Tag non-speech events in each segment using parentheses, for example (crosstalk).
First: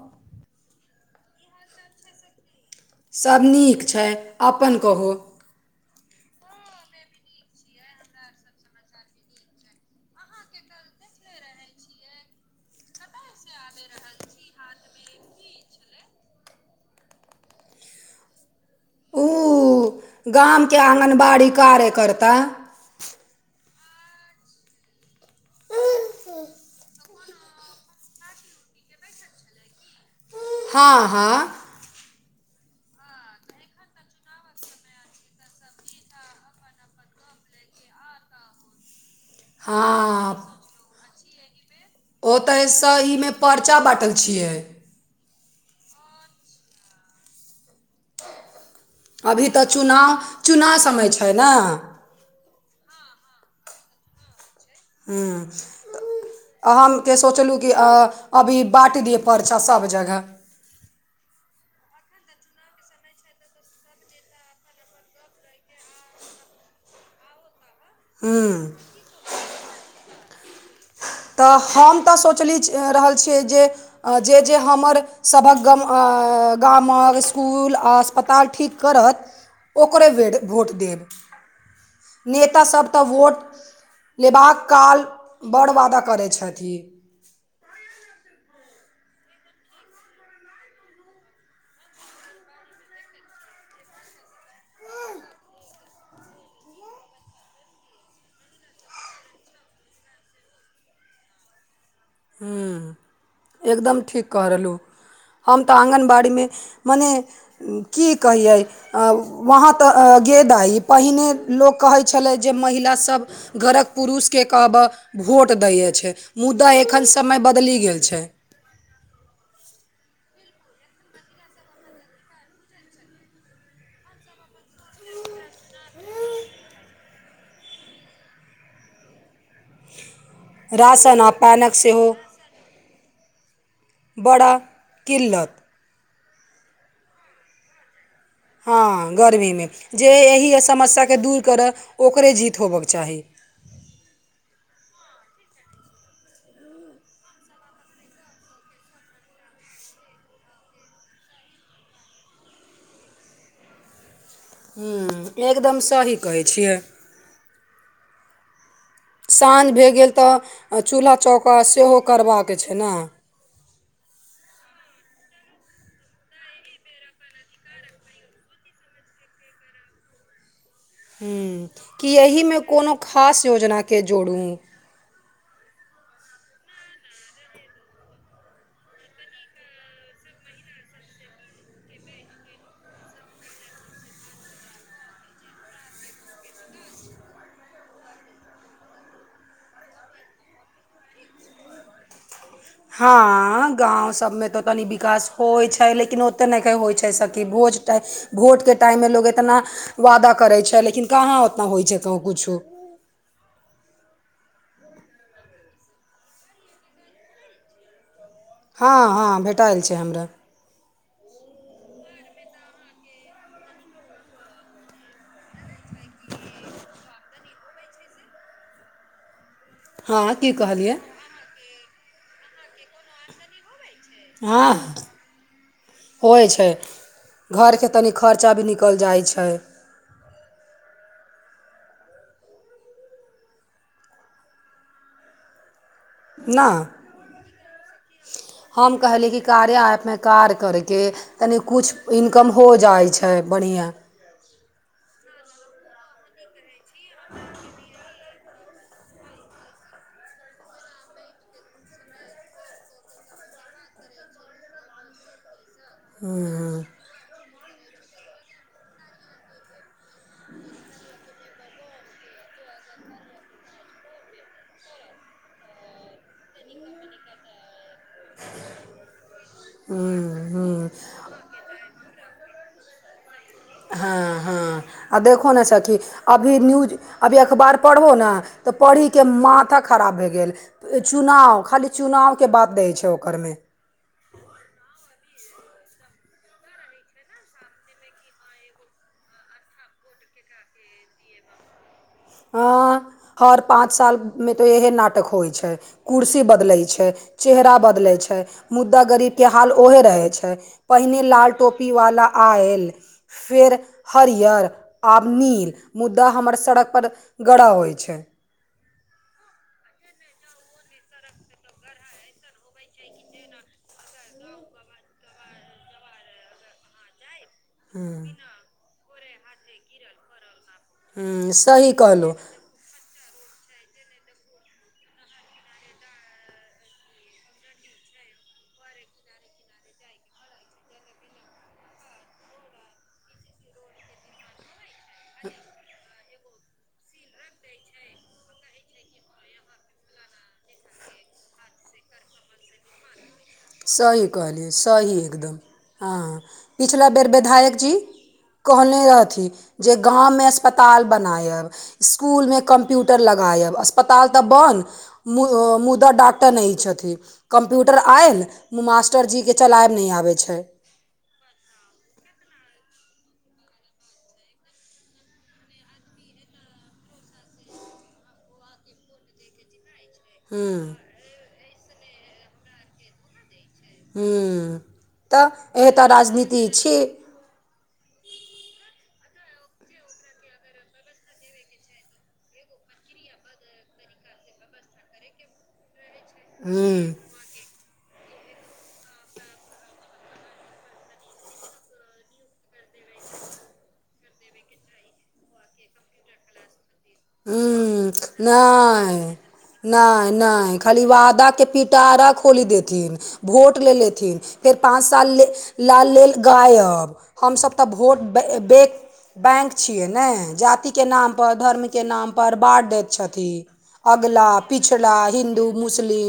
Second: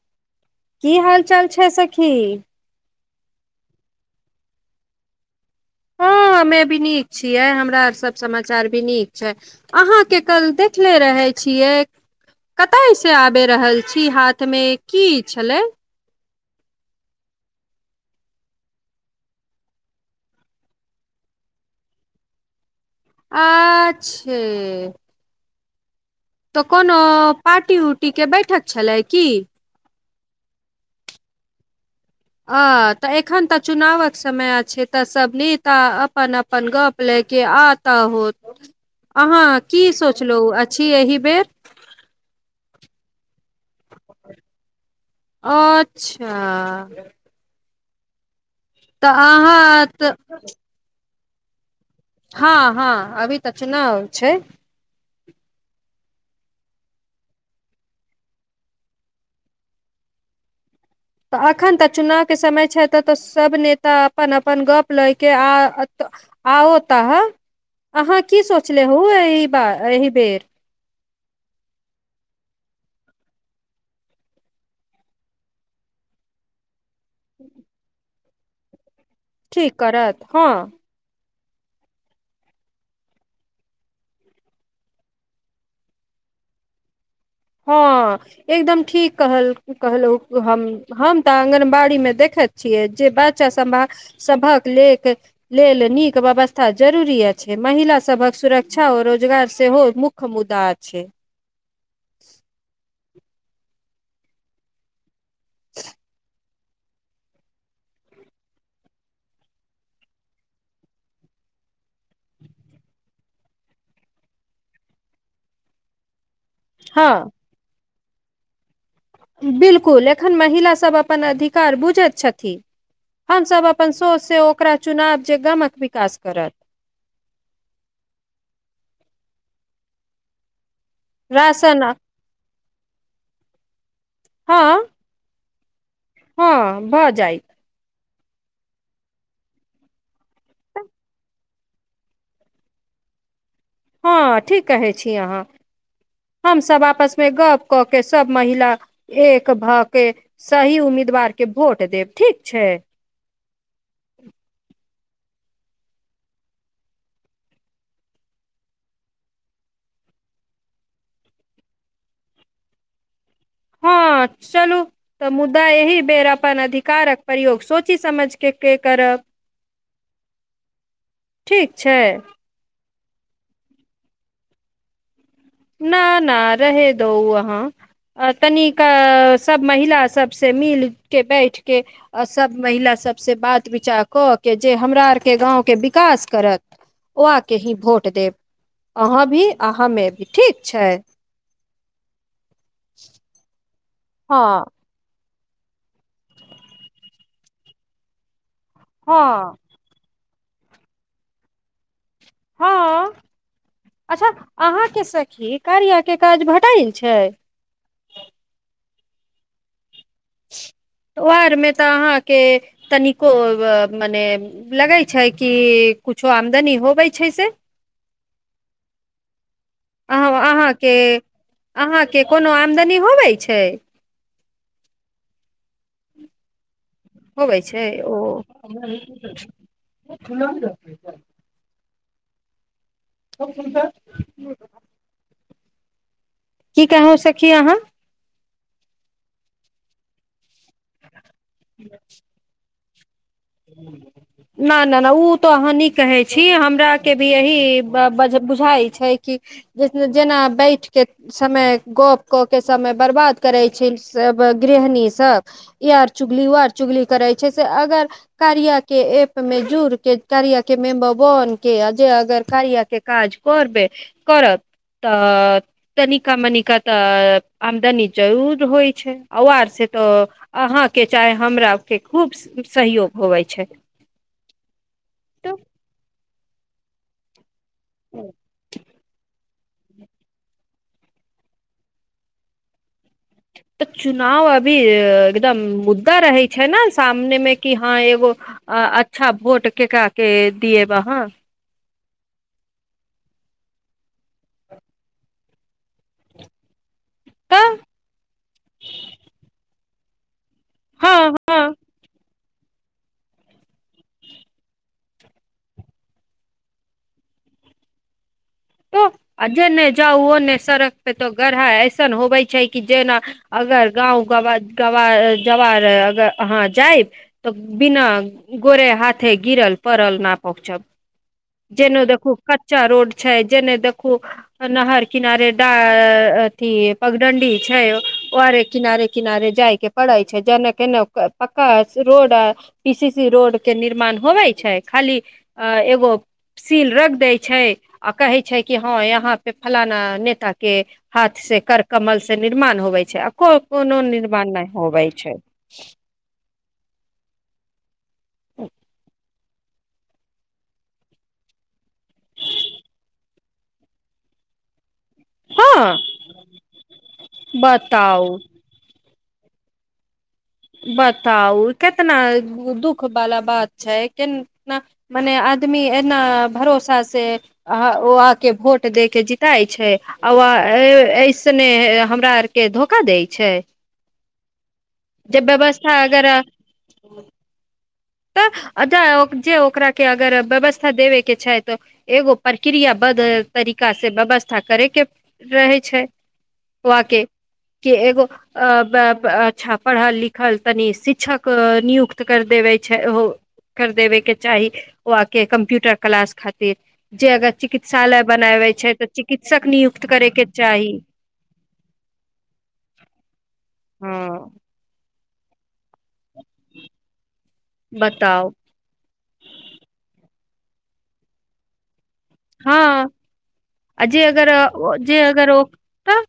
हँ की हाल चाल छै सखी सभ नीक छै अपन कहू हँ हमे भी नीक छियै हमरा सब समाचार भी नीक छै अहा के कल देखले रहे छियै कतय से आबि रहल छी हाथ मे की छलै ओ गाम के आंगनबाड़ी कार्य कर्ता आच्छे तऽ कोनो पार्टी उर्टी के बैठक छलै की हँ हँ आ तऽ एखन तऽ चुनावक समय अछै तऽ सभ नेता अपन अपन गप लैत के आता होत अहाँ की सोचलहु हँ अछि एहिबेर ओतय सही मे परचा बाँटल छियै अच्छा तऽ अभी तऽ अहाँ चुनाव चुनाव समय छै न हँ हँ अभी त चुनाव अर छै हूँ ओहिमे हमके सोचलहुॅँ कि अभी बाँटि दिअ परचा सभ जगह तऽ एखन तऽ चुनावके समय छै ए त तय सभ नेता अपन अपन गप्प लै क अ आओ त ह अहाँ की हूँ सोचले हुए एहि बा एहि बेर तऽ हम तऽ सोचली रहल छियै जे जे जे हमर सभक गम अ अ गा हमर इसकुल आ अस्पताल ठीक करत ठीक ओकरे करत बेर हँ भोट देब नेता सभ त वोट लेबाक काल बड़ वादा क करै छथि हँ एकदम ठीक कह कहलहु हम हम त आगनबाड़ी मे देखे छियै जे बच्चा सभ सभक लेक लेल नीक व्यवस्था जरूरी अछि महिला सभक सुरक्षा ओ रोजगार सेहो मुख्य मुद्दा छै हू एकदम ठीक कह रहलहु हम तऽ आँगनबाड़ीमे मने की कहिये अ वहाँ त गे दाई पहिने लोक कहै छलै जे महिला सब घरक पुरुष के कहबह वोट दैए छै मुदा एखन हँ समय बदलि गेल छै बिलकुल एखन महिलासभ अपन अधिकार बुझैत छथि हमसभ अपन सोचसँ ओकरा चुनाब जे गामक विकास करत (inaudible) राशन आ पैनक राशन आ- सेहो बड़ा हँ किल्लत हँ भऽ जाय हँ गर्मीमे जे एहि असमस्याके दूर करय ओकरे जीत होबयके चाही हँ ठीक कहै छी अहाँ हम सभ आपसमे गप कऽ के सब महिला एक भऽ के सही उम्मीद उम्मीदवार के भोट देब ठीक छै हू एकदम सही कहै छियै साँझ भए गेल तऽ चूल्हा चौका सेहो करबाक छै न हँ हँ चलू तऽ मुद्दा एहि बेर अपन अधिकारक प्रयोग सोचि समझ के केकरब (inaudible) हू कि एहिमे कोनो खास योजनाकेँ जोरू न न रह दो वहाँ आ तनिक सभ महिला सभसँ मिल के बैठ के आ सभ महिला सभसँ बात विचार कऽ के जे हमरा आरके गाँवके विकास करत ओ आके ही भोट देब अहाँ भी आ हमे भी ठीक छै हँ गाँव सभमे तऽ हँ तनी विकास होइ छै लेकिन ओते नहिखे होइ छै सखी भोज भोटके टाइममे लोग हँ एतना वादा करै छै लेकिन काहाँ ओतना होइ छै कहि कुछो हँ अच्छा अहाँके सखी कार्यके काज भटायल छै हँ हँ भेटएल छै हमरा ओर मे तऽ अहाँके तनिको मने लगै छै कि आमदनी होबै छै से अ हँ की अहाँके कहलियै अहाँके कोनो आमदनी होबै छै हँ होइ छै होबै छै घरके तनि ओ खर्चा भी निकलि जाइ छै (unintelligible) की ने कहो सखी अहाँ हम कहली कि कारिया एऐप मे कार करके तनि कुछ इनकम हो जाइ छै बढ़िआँ न न न ओ तऽ अनी कहै छी हमराके भी यही बुझाइ छै कि जेना बैठके समय गप कऽ के समय बर्बाद करै छै सब गृहणी सब ई आर चुगली ओ आर ह्म्म चुगली करै छै से अगर कारिया के एप मे जुड़ के कार्या के मे बन के जेय अगर कारिया के काज तऽ तनिका मनिका तऽ आमदनी जरूर होइ छै ओर से तऽ ह्म्म ह्म्म अहाँके चाहे हमरा के खूब सहयोग होवै हँ हँ देखो तऽ न सखि अभि न्यूज अभी अखबार पढो न तऽ पढि के मा खराब भए गेल चुनाव खाली चुनाव के बात दै छै ओकरमे तऽ चुनाव अभी एकदम मुद् त रहे छै न सामने में कि हँ एगो अच्छा वोट केकरा के दिये बा हँ हँ हर पाँच मे सालमे तऽ इएहे नाटक होइ छै कुर्सी बदलैय छै तऽ चेहरा बदलै छै मुद्दा गरीब के हाल ओहे रहै छैय पहिने हँ लाल हँ टोपी वाला आयल फेर हरियर आब नील मुद्दा हमर सड़क पर ग्रह होइ छै त आ जेने जाउ ओन्ने सड़क पे तऽ गढ़हाइ ऐसन होबै छै कि जेना अगर गाँव गवात गव (unintelligible) गवार अगर अहाँ जायब तऽ बिना हम्म गोरे हाथे गिरल पड़ल नाप (unintelligible) हम्म, सही जेने देखू कहलहुँ कच्चा रोड छै जेने देखू नहर कनारे अथि पगडंडी छै किनारे किनारे जाय के पड़ैत छै जेने केने पक्का रोड आ पीसी सी रोड के निर्माण होबे छै खाली एगो सील रख दै छैय कहै छै कि हँ यहााँ पे फलाना नेता के हाथ से कर कमल से निर्माण होवै छैय को कोनो सही निर्माण नहि कहलियै होवै सही छैय एकदम हँ पिछला बेर विधायक जी कहने रहथि जे गांव मे अस्पताल बनायब इस्कुलमे कम्प्यूटर लगायब अस्पताल तऽ बड हँ मुदा डॉक्टर नहि छथिन कम्प्यूटर बताउ आयल मास्टरजीके चलायब नहि आबै छै बताउ केतना दुख खूब बाला बात छै मने आदमी एना भरोसा से ओ आके भोट दे के जीताइ छै उ आ हूँ ऐसने हमरा आरके धोखा दै छै हू जेव्यवस्था अगर त अ जे ओकरा के अगर व्यवस्था देबे के छै तऽ एगो प्रक्रिया बद् तरीका से व्यव व्या करे के रहै छैय हूँ वके कि एगो अ छ पढ़ल लिखल तनि शिक्षक नियुक्त करि देबै छै हौ कर देबेके चाही ओ आके कम्प्यूटर क्लास खातिर जे अगर ह चिकित्सालय बनाबे छै तऽ नहि चिकित्सक नियुक्त करे नहि के नहि चाही खाली वादा के पिटा देथिन भोट लेथिन हँ फेर पाँच साल लाल लेल गायब हमस तऽ भोट बताउ बैंक छियै ने जाति के नाम पर धर्म के नाम पर हँ बाँट दैत छथि आ जे अगर अ, ओ- जे अगर ओ तऽ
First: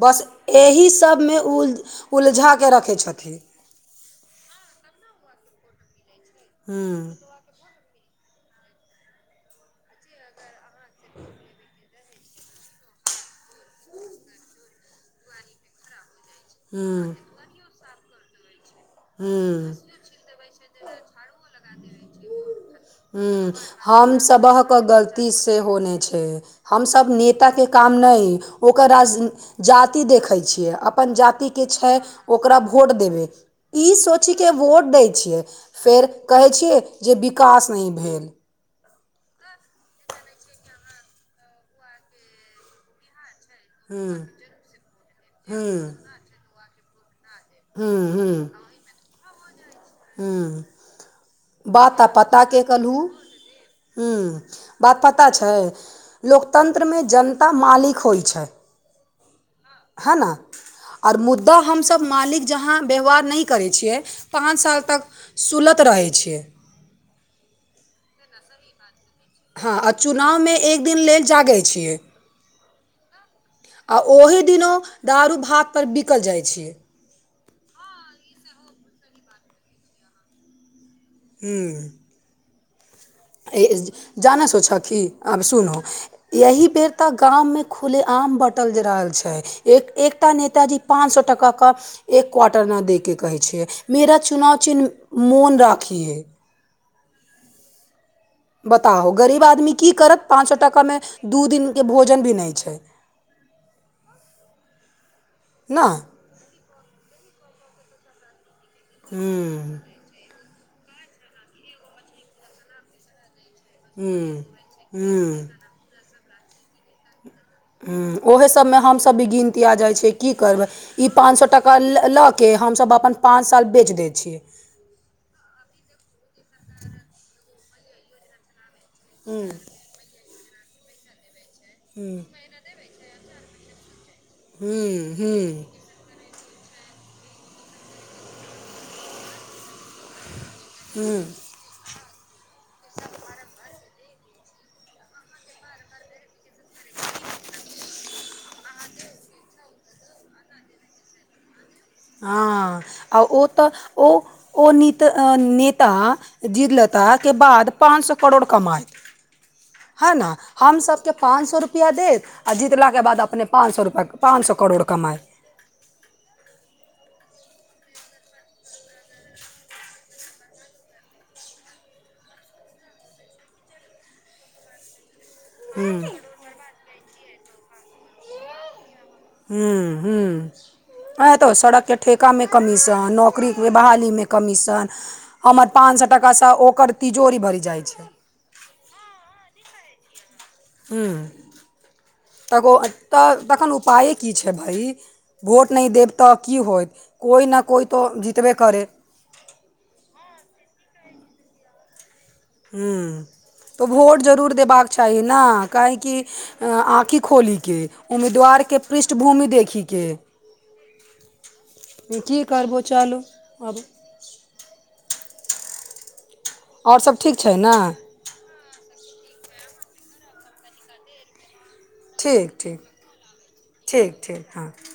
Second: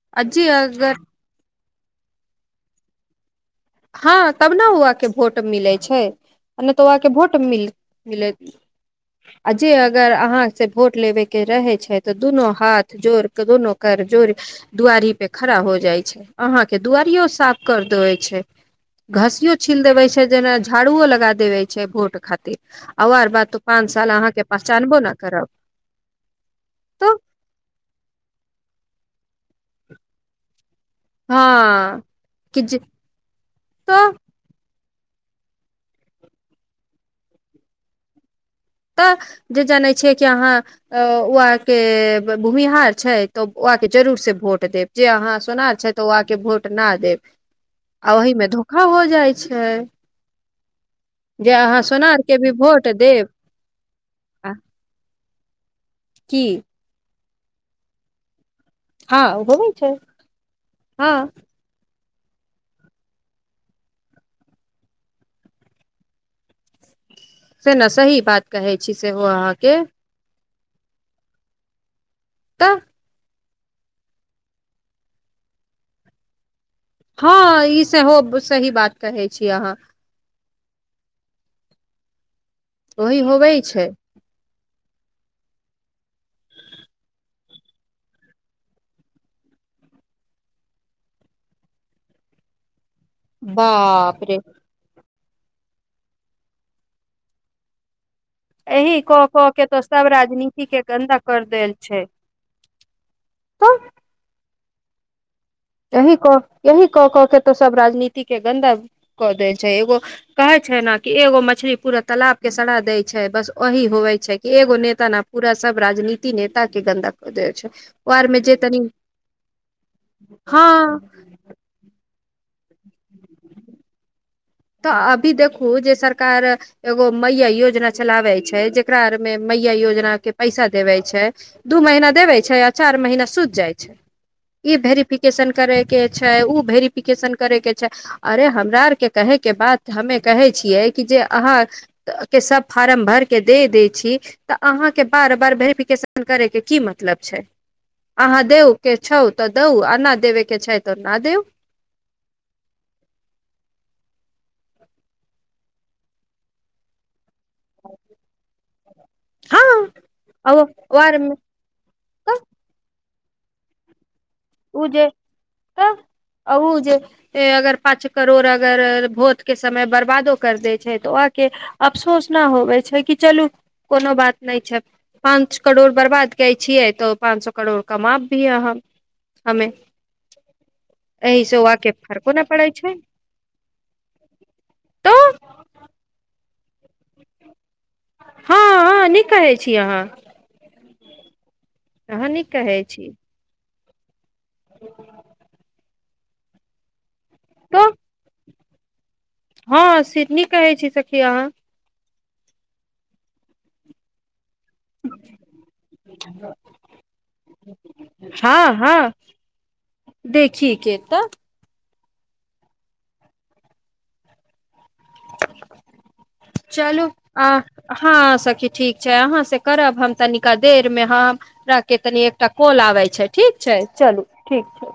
बस आ जे एहि अगर सभमे उल उलझा कऽ रखै छथि हँ तब ने उआके भोट मिलै छै आ नहि तऽ हूँ ओआके भोट मिल मिले आ जे अगर अहाँ सँ भोट लेबयके रहैत छै तऽ दुनू हाथ जोड़ कऽ दुनू कर जोड़ दुआरी पे खड़ा हो जाय छै अहां के हूँ दुआरियो साफ कर देे छै घसियो हूँ छील देबे छै जेना झाड़ूओ लगा देबे छै भोट खातिर आर बात हुँ, तुफान हम सभह के गलती से हो नहि छै हमस तो नेता के काम नइ ओकर राज जाति देखै छियै अपन जाति के छै हँ ओकरा कि जे भोट देबै ई तऽ सोचि के व वोट दै छियै फेर कहै छियै जे विकास नहि भेल तऽ जे जानै छियै कि अहाँ ओ आहके भूमिहार छै तऽ ओ आके हुँ, जरूर से भोट देब जे अहाँ सोनार छै हुँ, तऽ ओ आके भोट ना देब हुँ, आ हुँ, ओहिमे धोखा हो जाइ छै छै हुँ, जे अहाँ सोनार के भी भोट देब ह्म आ बात पता छै की लोकतन्त्र मे जनता मालिक होइ छै हँ होबै छै ह हन आ हँ मूदा हमसब मालिक जहाँ व्यवहार नहि करै छियै पाँच साल तक सुलत रहै छियै से न सही बात कहै छी सेहो हँ अहाँके आ चुनाव मे एक दिन लेल जागैत छियै तऽ आ ओही दिनो दारू भात पर बिकल जाइत छै हँ ई सेहो सही बात कहै छी अहाँ ह ओही होबै छै जाना सोचऽ की आब सुनू एहि बेर तऽ गाम मे खुलेआम बँटल रहल छै एक एकटा नेताजी पाँच सए टका क एक क्वार्टर न देके के कहै छियै मेरा बाप रे चुनाव चिन्ह मोन राखियै एहि बताहो कऽ गरीब कऽ के आदमी तऽ की सभ करत पाँच सौ राजनीति के टका मे गन्दा कर दू दिन देल के छै भोजन भी नै छै तहँ ना एहि कऽ एही कऽ कऽ के तऽ सब राजनीति के गन्दा कऽ हूँ देल छै एगो कहे छै ने कि एगो मछली पूरा तालाब के सड़ा देय छै बस ओही होवे छै हूँ कि एगो नेता ने हूँ पूरा सब राजनीति नेता के गन्दाक हूँ ओहे सभ मे हमसभ भी गिनतिया जाइत छी की करबै हँ ई पाँच सए टाका लऽ हमसभ अपन पाँच साल बेच दै छियै तऽ अभी देखू जे सरकार एगो मैया योजना चलाबै छै जे एकरा आर मे हूँ मैया योजना के पैसा देवे छै दू महीना हूँ देवे छै आ चार महीना सुइत जाइ छै ई हूँ हूँ भेरिफिकेशन करे के छै छै ओ वेरिफिकेशन करैके छै अरे हमरा आरके कहेके बात हमे कहे छियै कि जे हूँ अहाँ के सब फार्म भर के दे देय छी तऽ अहाँके बार बार वेरिफिकेशन करय के की मतलब छै अहाँ देूउ के छौउ तऽ देउ आ नहि देबय के छै तऽ नहि देउ हँ आ ओ तऽ ओ नित नेता जिर लता के बाद पाँच सौ करोड़ कमाइ हँ है न आ ओ हमसभ के आर मे पाँच सौ देत तऽ आ जितला के बाद अपने पाँच सए पाँच सए करोड़ उ जे कमाइ तऽ उ जे अगर पाँच करोड़ अगर भोट के समय बर्बादो कर देै छै तऽ ओ के अफसोस ना होबे छै कि चलू कोनो बात नहि छै पाँच करोड़ बर्बाद कै छियै तऽ पाँच सौ करोड़ कमाब भी हम हम्म हम्म हँ एहि तौ से ओह सड़क के ठेका फर्को नहि मे पड़ै छै कमीशन नौकरी के बहाली मे कमीशन तऽ हमर पान पँच सौ टका से ओकर तिजोरी भरि जाइ छै हँ हँ नीक कहै छी अहाँ हूँ अहाँ नीक त उ कहै छी तखन उपा की छै भाइ भोट नहि देब तऽ की होत कोइ ने कोइ तऽ जितबे करै हा (inaudible) हम्म तऽ भोट जरूर देबाक चाही ने काहेकि आँखि खोली के हँ उम्मीदवार के हँ पृष्ठभूमि दे देखी के देखी के तऽ की करबौ चलू आबू चलू सब ठीक आ छै ने हँ सखी ठीक अहाँ से करब हम तनिका देरमे के तनि एकटा ठीक ठीक कॉल आबै छै ठीक छै ठीक चलू ठीक हँ छै